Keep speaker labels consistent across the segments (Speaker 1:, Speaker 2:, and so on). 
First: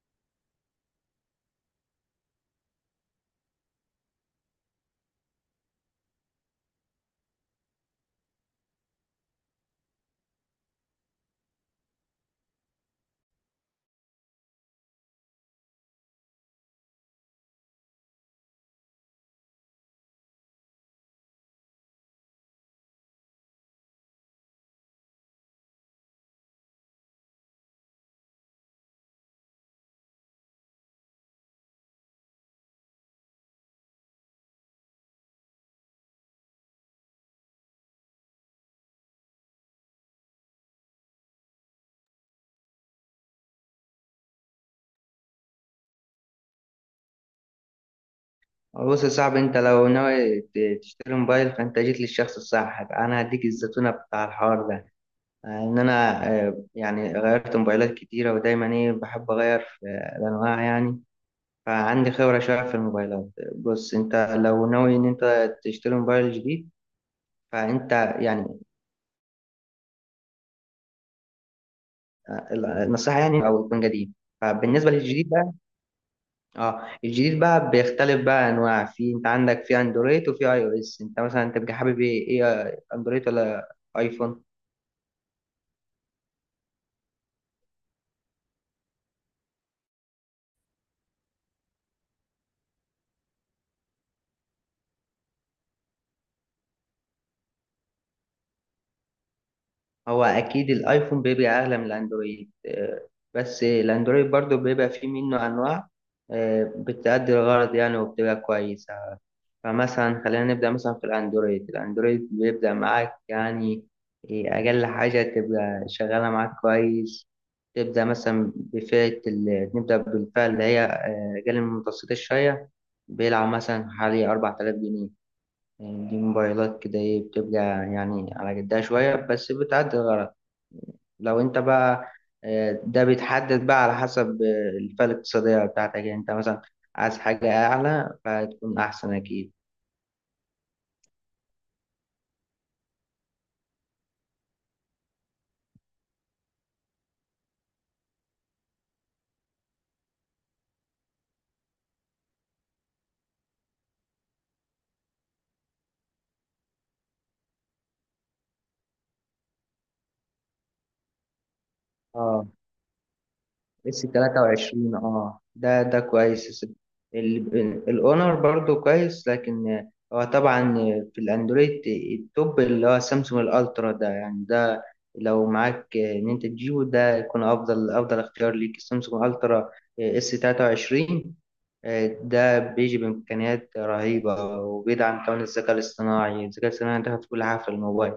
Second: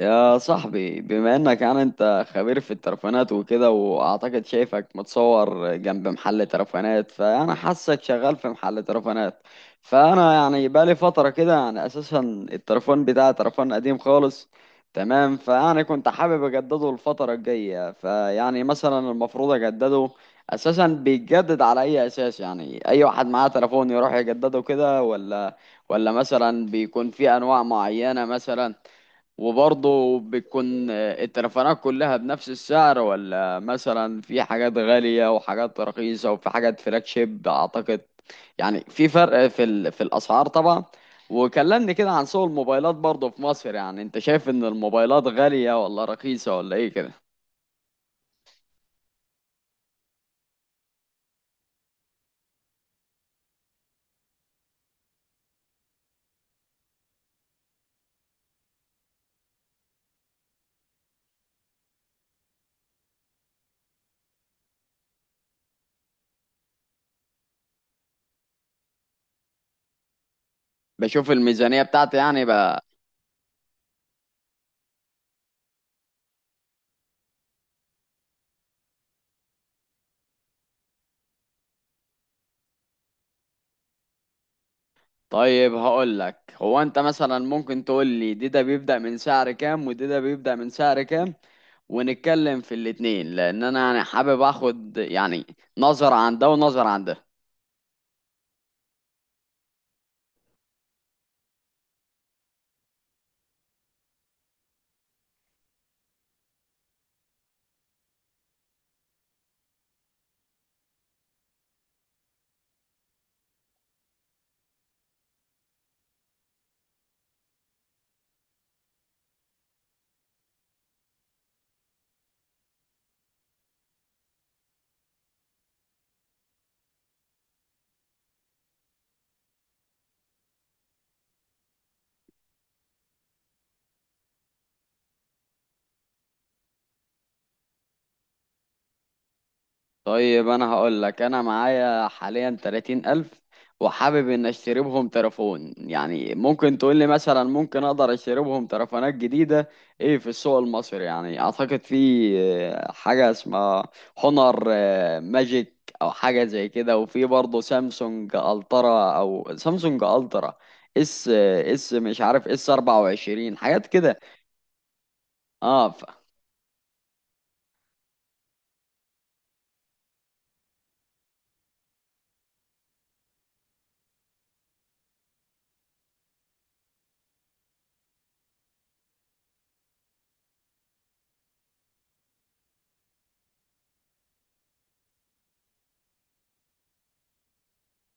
Speaker 1: يا صاحبي، بما انك يعني انت خبير في الترفانات وكده، واعتقد شايفك متصور جنب محل ترفانات، فانا حاسك شغال في محل ترفانات. فانا يعني بقالي فترة كده يعني اساسا الترفان بتاعي ترفان قديم خالص. تمام. فيعني كنت حابب اجدده الفترة الجاية، فيعني مثلا المفروض اجدده اساسا بيتجدد على اي اساس؟ يعني اي واحد معاه تليفون يروح يجدده كده، ولا مثلا بيكون في انواع معينة مثلا. وبرضه بتكون التليفونات كلها بنفس السعر، ولا مثلا في حاجات غالية وحاجات رخيصة وفي حاجات فلاج شيب؟ أعتقد يعني في فرق في في الأسعار طبعا. وكلمني كده عن سوق الموبايلات برضه في مصر. يعني أنت شايف إن الموبايلات غالية ولا رخيصة ولا إيه كده؟
Speaker 2: بص يا صاحبي، انت لو ناوي تشتري موبايل فانت جيت للشخص الصح. انا هديك الزتونه بتاع الحوار ده. انا يعني غيرت موبايلات كتيره، ودايما ايه، بحب اغير في الانواع يعني. فعندي خبره شويه في الموبايلات. بص انت لو ناوي ان انت تشتري موبايل جديد، فانت يعني
Speaker 1: بشوف الميزانية بتاعتي يعني
Speaker 2: آه،
Speaker 1: بقى.
Speaker 2: النصيحه يعني او يكون جديد. فبالنسبه للجديد بقى، اه الجديد بقى بيختلف بقى انواع. في انت عندك في اندرويد وفي اي او اس. انت مثلا انت بتبقى حابب ايه، ايه اندرويد ولا ايفون؟
Speaker 1: طيب، هقول لك، هو أنت مثلا ممكن تقول لي دي ده بيبدأ من سعر كام، ودي ده بيبدأ من سعر كام، ونتكلم في الاتنين، لان انا يعني حابب اخد يعني نظرة عن ده ونظرة عن ده.
Speaker 2: هو اكيد الايفون بيبقى اغلى من الاندرويد. بس الاندرويد برضو بيبقى فيه منه انواع بتأدي الغرض يعني، وبتبقى كويسة. فمثلا خلينا نبدأ مثلا في الاندرويد. الاندرويد بيبدأ معاك يعني اقل حاجة تبقى شغالة معاك كويس. تبدأ مثلا نبدأ بالفئة اللي هي أقل من المتوسطة شوية. بيلعب مثلا حوالي 4000 جنيه. يعني دي موبايلات كده، إيه، بتبقى يعني على قدها شوية، بس بتعدي الغرض. لو انت بقى ده بيتحدد بقى على حسب الفئة الاقتصادية بتاعتك. يعني انت مثلا عايز حاجة أعلى، فهتكون أحسن أكيد.
Speaker 1: طيب، انا هقول لك، انا معايا حاليا 30000 الف، وحابب ان اشتري بهم تليفون. يعني ممكن تقول لي مثلا ممكن اقدر اشتري بهم تليفونات جديدة ايه في السوق المصري؟ يعني اعتقد في حاجة اسمها هونر ماجيك او حاجة زي كده، وفي برضه سامسونج الترا او سامسونج الترا اس اس مش
Speaker 2: اه،
Speaker 1: عارف، اس 24 حاجات
Speaker 2: اس
Speaker 1: كده.
Speaker 2: 23، اه ده،
Speaker 1: اه
Speaker 2: ده
Speaker 1: ف...
Speaker 2: كويس. الاونر برضو كويس، لكن هو طبعا في الاندرويد التوب اللي هو سامسونج الالترا ده. يعني ده لو معاك ان انت تجيبه، ده يكون افضل اختيار ليك. سامسونج الترا اس 23 ده بيجي بامكانيات رهيبه، وبيدعم كمان الذكاء الاصطناعي. الذكاء الاصطناعي دخل في كل حاجه في الموبايل.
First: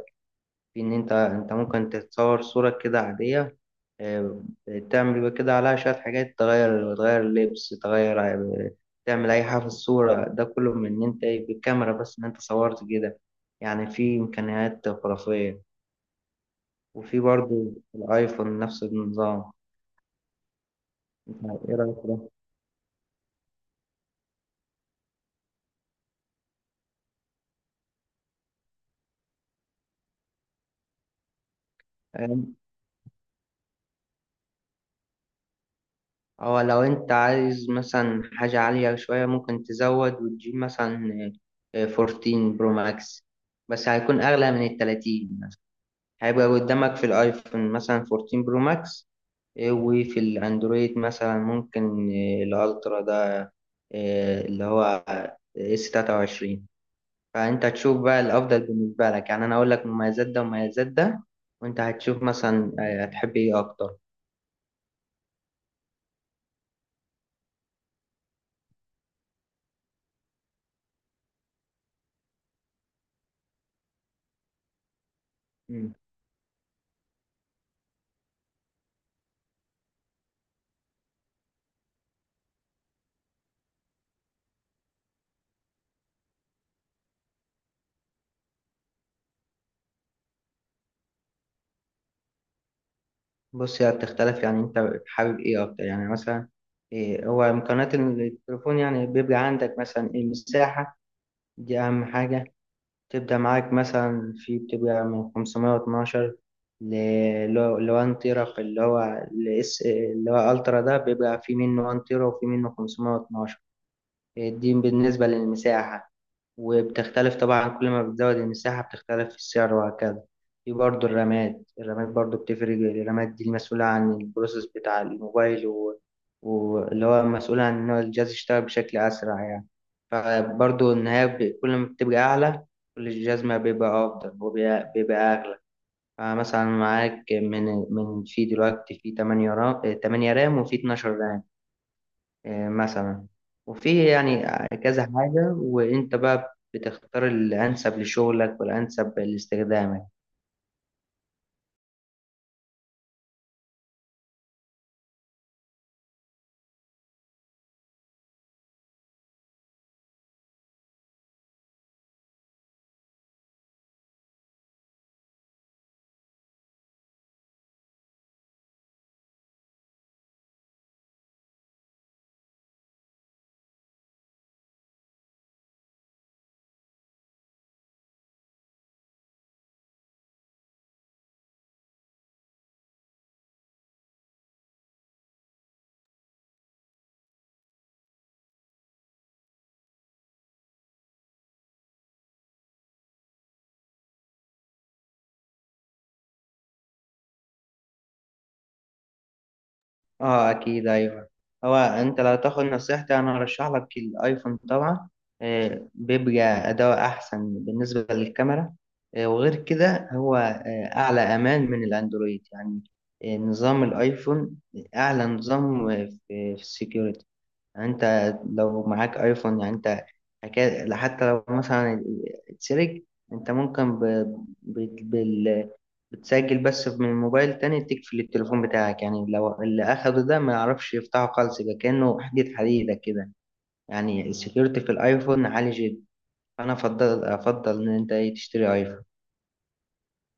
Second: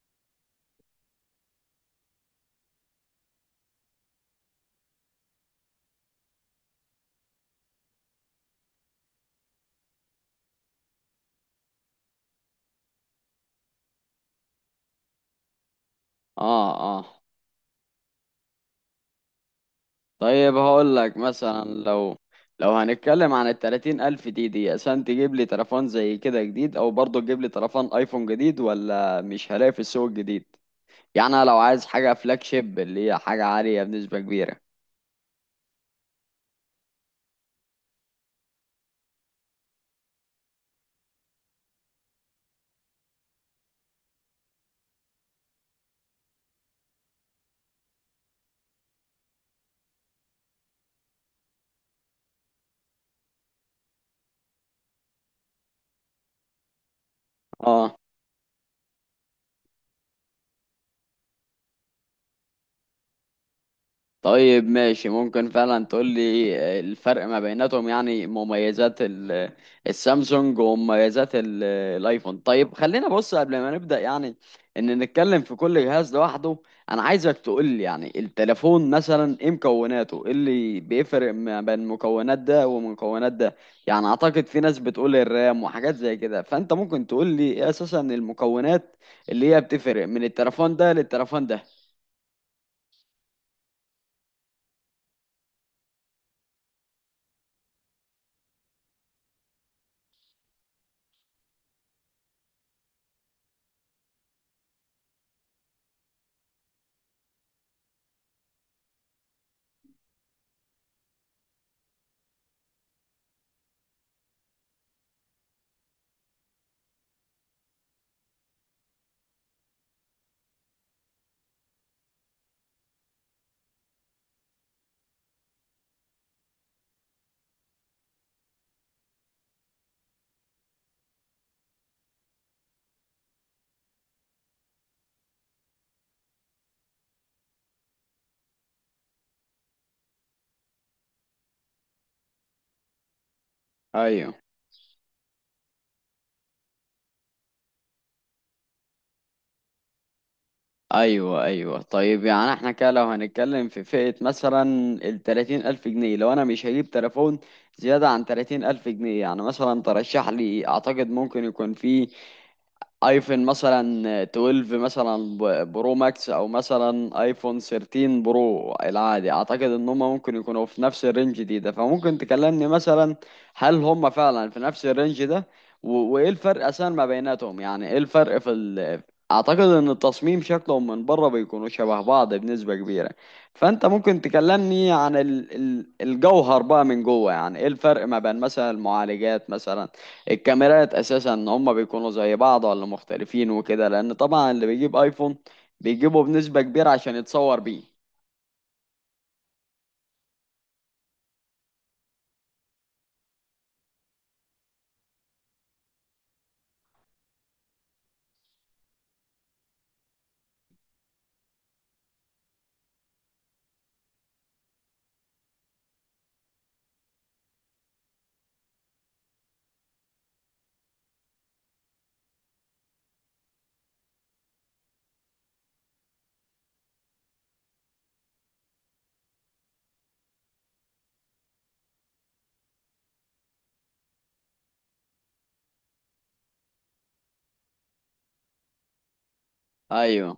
Speaker 2: في ان انت، ممكن تتصور صورة كده عادية، آه، تعمل بقى كده عليها شوية حاجات، تغير لبس، تغير تعمل أي حاجة في الصورة. ده كله من إن أنت، إيه، بالكاميرا بس، إن أنت صورت كده. يعني في إمكانيات خرافية.
Speaker 1: اه
Speaker 2: وفي
Speaker 1: اه
Speaker 2: برضو الآيفون نفس النظام.
Speaker 1: طيب هقول لك
Speaker 2: أنت
Speaker 1: مثلا،
Speaker 2: إيه رأيك في
Speaker 1: لو
Speaker 2: ده؟
Speaker 1: هنتكلم عن التلاتين ألف دي دي عشان تجيب لي تليفون زي كده جديد، أو برضه تجيب لي تليفون أيفون جديد، ولا مش هلاقي في السوق الجديد؟ يعني أنا لو عايز حاجة فلاج
Speaker 2: آم،
Speaker 1: شيب اللي هي حاجة عالية بنسبة كبيرة.
Speaker 2: أو لو أنت عايز مثلا حاجة عالية شوية، ممكن تزود وتجيب مثلا 14 برو ماكس. بس هيكون أغلى من التلاتين. هيبقى قدامك في الايفون مثلا 14 برو ماكس، إيه، وفي الاندرويد مثلا ممكن، إيه، الالترا ده، إيه، اللي هو اس 23. فانت
Speaker 1: اه،
Speaker 2: تشوف بقى الافضل بالنسبه لك. يعني انا اقول لك مميزات ده ومميزات ده، وانت هتشوف مثلا هتحب ايه اكتر.
Speaker 1: طيب ماشي، ممكن فعلا تقول لي الفرق ما بيناتهم؟ يعني مميزات السامسونج ومميزات الايفون. طيب، خلينا بص، قبل ما نبدأ يعني ان نتكلم في كل
Speaker 2: مم.
Speaker 1: جهاز لوحده، انا عايزك تقول لي يعني التليفون مثلا ايه مكوناته، ايه اللي بيفرق ما بين مكونات ده ومكونات ده. يعني اعتقد في ناس بتقول الرام وحاجات زي كده، فانت ممكن تقول لي ايه اساسا المكونات اللي هي بتفرق من التليفون ده للتليفون ده.
Speaker 2: بص هي بتختلف يعني. انت حابب ايه اكتر؟ يعني مثلا إيه، هو امكانيات التليفون. يعني بيبقى عندك مثلا المساحه، دي اهم حاجه. تبدأ معاك مثلا في بتبقى من 512 لو 1 تيرا. في اللي هو الاس اللي هو الترا ده، بيبقى في منه 1 تيرا وفي منه 512. دي بالنسبة للمساحة. وبتختلف طبعا، كل ما بتزود المساحة بتختلف في السعر وهكذا. في برضه الرامات. الرامات برضه بتفرق الرامات دي المسؤولة عن البروسيس بتاع الموبايل، واللي هو مسؤول عن إن هو الجهاز يشتغل بشكل أسرع يعني. فبرضه كل ما بتبقى أعلى، كل الجهاز ما بيبقى أفضل، وبيبقى أغلى. فمثلا معاك من في دلوقتي في 8 رام، وفي 12 رام مثلا، وفي
Speaker 1: ايوه
Speaker 2: يعني كذا حاجة. وانت بقى بتختار الانسب لشغلك والانسب لاستخدامك.
Speaker 1: ايوه. طيب، يعني احنا كده لو هنتكلم في فئة مثلا ال 30000 الف جنيه، لو انا مش هجيب تليفون زيادة عن 30000 الف جنيه، يعني مثلا ترشح لي؟ اعتقد ممكن يكون في ايفون مثلا 12 مثلا برو ماكس، او مثلا ايفون 13 برو العادي. اعتقد ان هم ممكن يكونوا في نفس الرينج ده، فممكن تكلمني مثلا هل هم فعلا في نفس الرينج ده؟ وايه الفرق اساسا ما بيناتهم؟ يعني ايه الفرق في اعتقد ان التصميم، شكلهم من بره بيكونوا شبه بعض بنسبة كبيرة، فانت ممكن تكلمني عن الجوهر بقى من جوه. يعني ايه الفرق ما بين مثلا المعالجات مثلا، الكاميرات، اساسا ان هم بيكونوا زي بعض ولا مختلفين وكده. لان طبعا اللي بيجيب ايفون بيجيبه بنسبة كبيرة عشان يتصور بيه.
Speaker 2: اه، اكيد، ايوه. هو انت لو تاخد نصيحتي، انا ارشح لك الايفون طبعا. بيبقى اداء احسن بالنسبة للكاميرا. وغير كده هو اعلى امان من الاندرويد يعني. نظام الايفون اعلى نظام في السكيورتي. يعني انت لو معاك ايفون، يعني انت حتى لو مثلا اتسرق، انت ممكن ب... بال... بتسجل بس من موبايل تاني تقفل التليفون بتاعك. يعني لو اللي اخده ده ما يعرفش يفتحه خالص، يبقى كأنه حديدة كده. يعني السكيورتي في الايفون عالي جدا. فانا افضل ان انت، إيه، تشتري ايفون.
Speaker 1: ايوه.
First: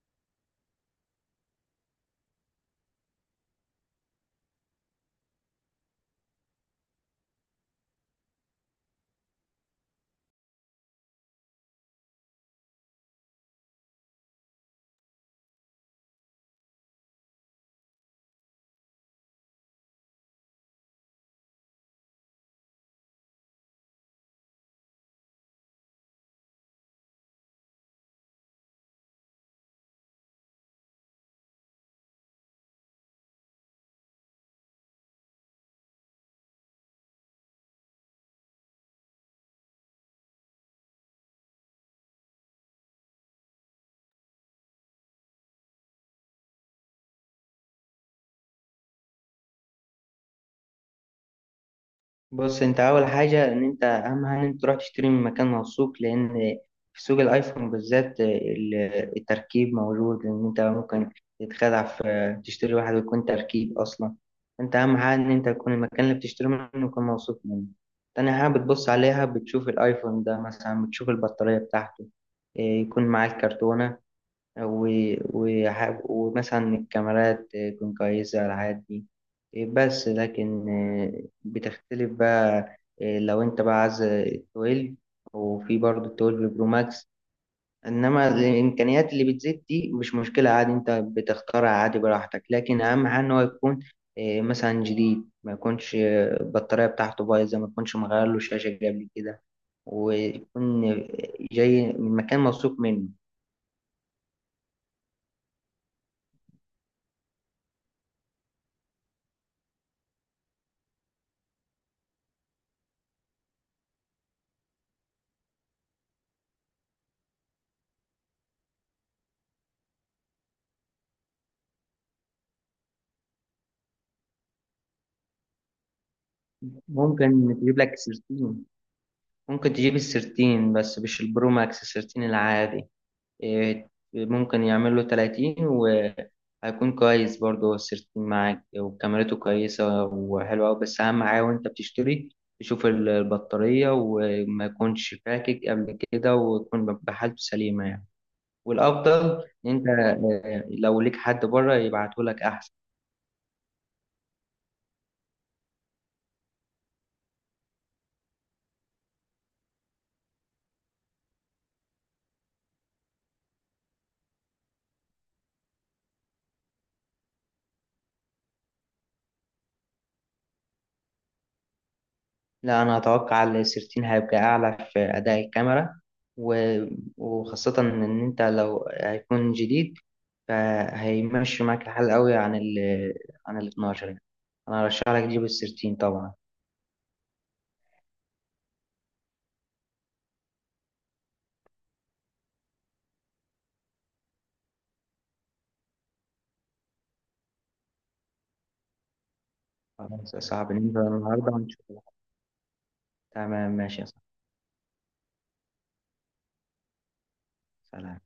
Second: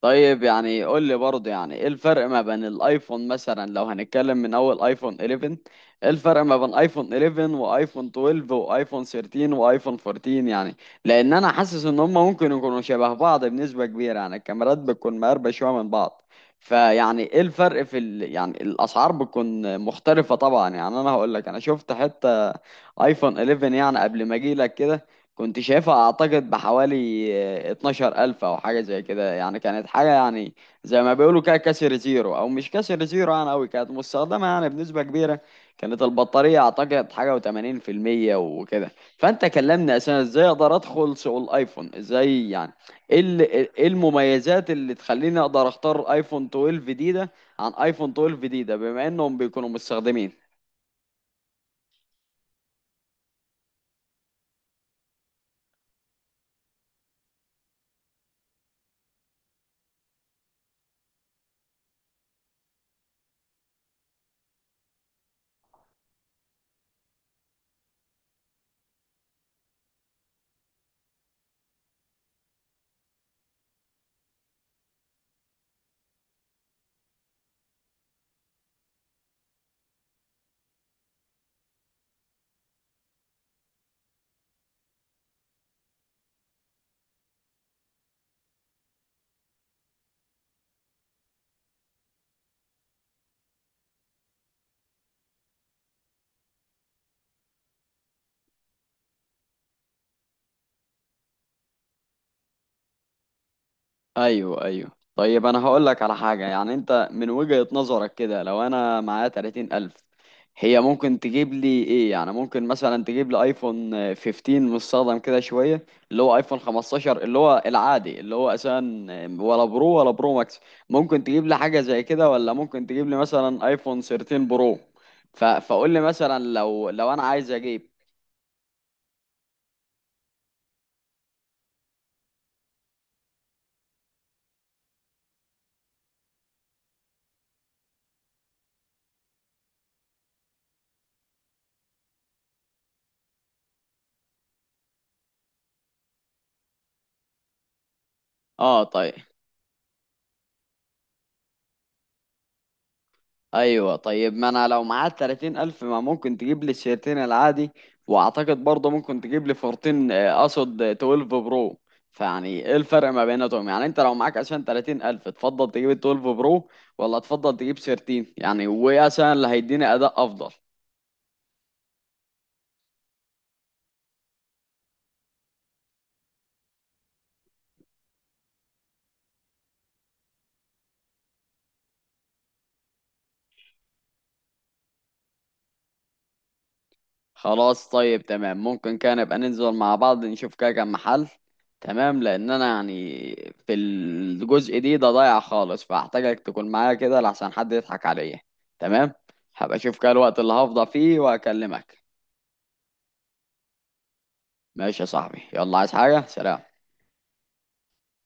Speaker 1: طيب، يعني قول لي برضه يعني ايه الفرق ما بين الايفون مثلا لو هنتكلم من اول ايفون 11، ايه الفرق ما بين ايفون 11 وايفون 12 وايفون 13 وايفون 14 يعني؟ لان انا حاسس ان هم ممكن يكونوا شبه بعض بنسبة كبيرة. يعني الكاميرات بتكون مقربة شوية من بعض، فيعني ايه الفرق في يعني الاسعار بتكون مختلفة طبعا. يعني انا هقول لك، انا شفت حتى ايفون 11 يعني قبل ما اجي لك كده، كنت شايفها اعتقد بحوالي 12000 او حاجة زي كده. يعني كانت حاجة يعني زي ما بيقولوا كده كسر زيرو او مش كسر زيرو، يعني اوي كانت مستخدمة يعني بنسبة كبيرة. كانت البطارية اعتقد حاجة وثمانين% وكده. فانت كلمني اساسا ازاي اقدر ادخل سوق الايفون ازاي؟ يعني ايه ايه المميزات اللي تخليني اقدر اختار ايفون 12 ده عن ايفون 12 ده، بما انهم بيكونوا مستخدمين.
Speaker 2: بص انت اول حاجه ان انت، اهم حاجه ان انت تروح تشتري من مكان موثوق. لان في سوق الايفون بالذات التركيب موجود. ان انت ممكن تتخدع، في تشتري واحد ويكون تركيب اصلا. انت اهم حاجه ان انت يكون المكان اللي بتشتري منه يكون موثوق منه. تاني حاجه بتبص عليها، بتشوف الايفون ده مثلا، بتشوف البطاريه بتاعته، اه، يكون معاه الكرتونه، ومثلا الكاميرات تكون كويسة، الحاجات دي. بس لكن بتختلف بقى لو انت بقى عايز 12، وفي برضه 12 برو ماكس. انما الامكانيات اللي بتزيد دي مش مشكلة عادي، انت بتختارها عادي براحتك. لكن اهم حاجة ان هو يكون اه، مثلا جديد، ما يكونش البطارية بتاعته بايظة، ما يكونش مغير له شاشة قبل كده، ويكون جاي من مكان موثوق منه.
Speaker 1: ايوه. طيب، انا هقول لك على حاجه. يعني انت من وجهه نظرك كده، لو انا معايا 30000 الف، هي ممكن تجيب لي ايه؟ يعني ممكن مثلا تجيب لي ايفون 15 مستخدم كده شويه، اللي هو ايفون 15 اللي هو العادي اللي هو اساسا، ولا برو، ولا برو ماكس؟ ممكن تجيب لي حاجه زي كده، ولا ممكن تجيب لي مثلا ايفون 13 برو؟ فقول لي مثلا، لو انا عايز
Speaker 2: ممكن تجيب
Speaker 1: اجيب.
Speaker 2: لك 13. ممكن تجيب السيرتين بس مش البرو ماكس، السيرتين العادي. إيه، ممكن يعمل له 30 وهيكون كويس برضه. هو السيرتين معاك وكاميرته كويسة وحلوة أوي. بس أهم حاجة وأنت بتشتري، تشوف البطارية، وما يكونش فاكك قبل كده، وتكون بحالته سليمة يعني.
Speaker 1: اه طيب.
Speaker 2: والأفضل إن أنت لو ليك حد بره يبعتهولك أحسن.
Speaker 1: ايوه، طيب، ما انا لو معايا 30000 الف، ما ممكن تجيب لي الشيرتين العادي، واعتقد برضه ممكن تجيب لي فورتين، اقصد 12 برو. فيعني ايه الفرق ما بيناتهم؟ يعني انت لو معاك، عشان 30000 الف، تفضل تجيب ال 12 برو، ولا تفضل تجيب شيرتين يعني؟ وايه عشان اللي هيديني اداء افضل؟
Speaker 2: لا، أنا أتوقع السيرتين هيبقى أعلى في أداء الكاميرا. و- وخاصة إن أنت لو هيكون جديد، فهيمشي معاك الحال قوي عن عن ال 12 يعني. أنا أرشح لك تجيب السيرتين طبعا.
Speaker 1: خلاص، طيب تمام، ممكن كان نبقى ننزل مع بعض نشوف كده كام محل. تمام، لان انا يعني في الجزء ده ضايع خالص، فاحتاجك تكون معايا كده، لحسن حد يضحك عليا. تمام، هبقى اشوف كده
Speaker 2: خلاص
Speaker 1: الوقت
Speaker 2: يا
Speaker 1: اللي
Speaker 2: صاحبي،
Speaker 1: هفضى
Speaker 2: ننزل
Speaker 1: فيه
Speaker 2: النهاردة ونشوف.
Speaker 1: واكلمك.
Speaker 2: تمام، ماشي يا صاحبي.
Speaker 1: ماشي يا صاحبي، يلا، عايز حاجة؟ سلام.
Speaker 2: سلام.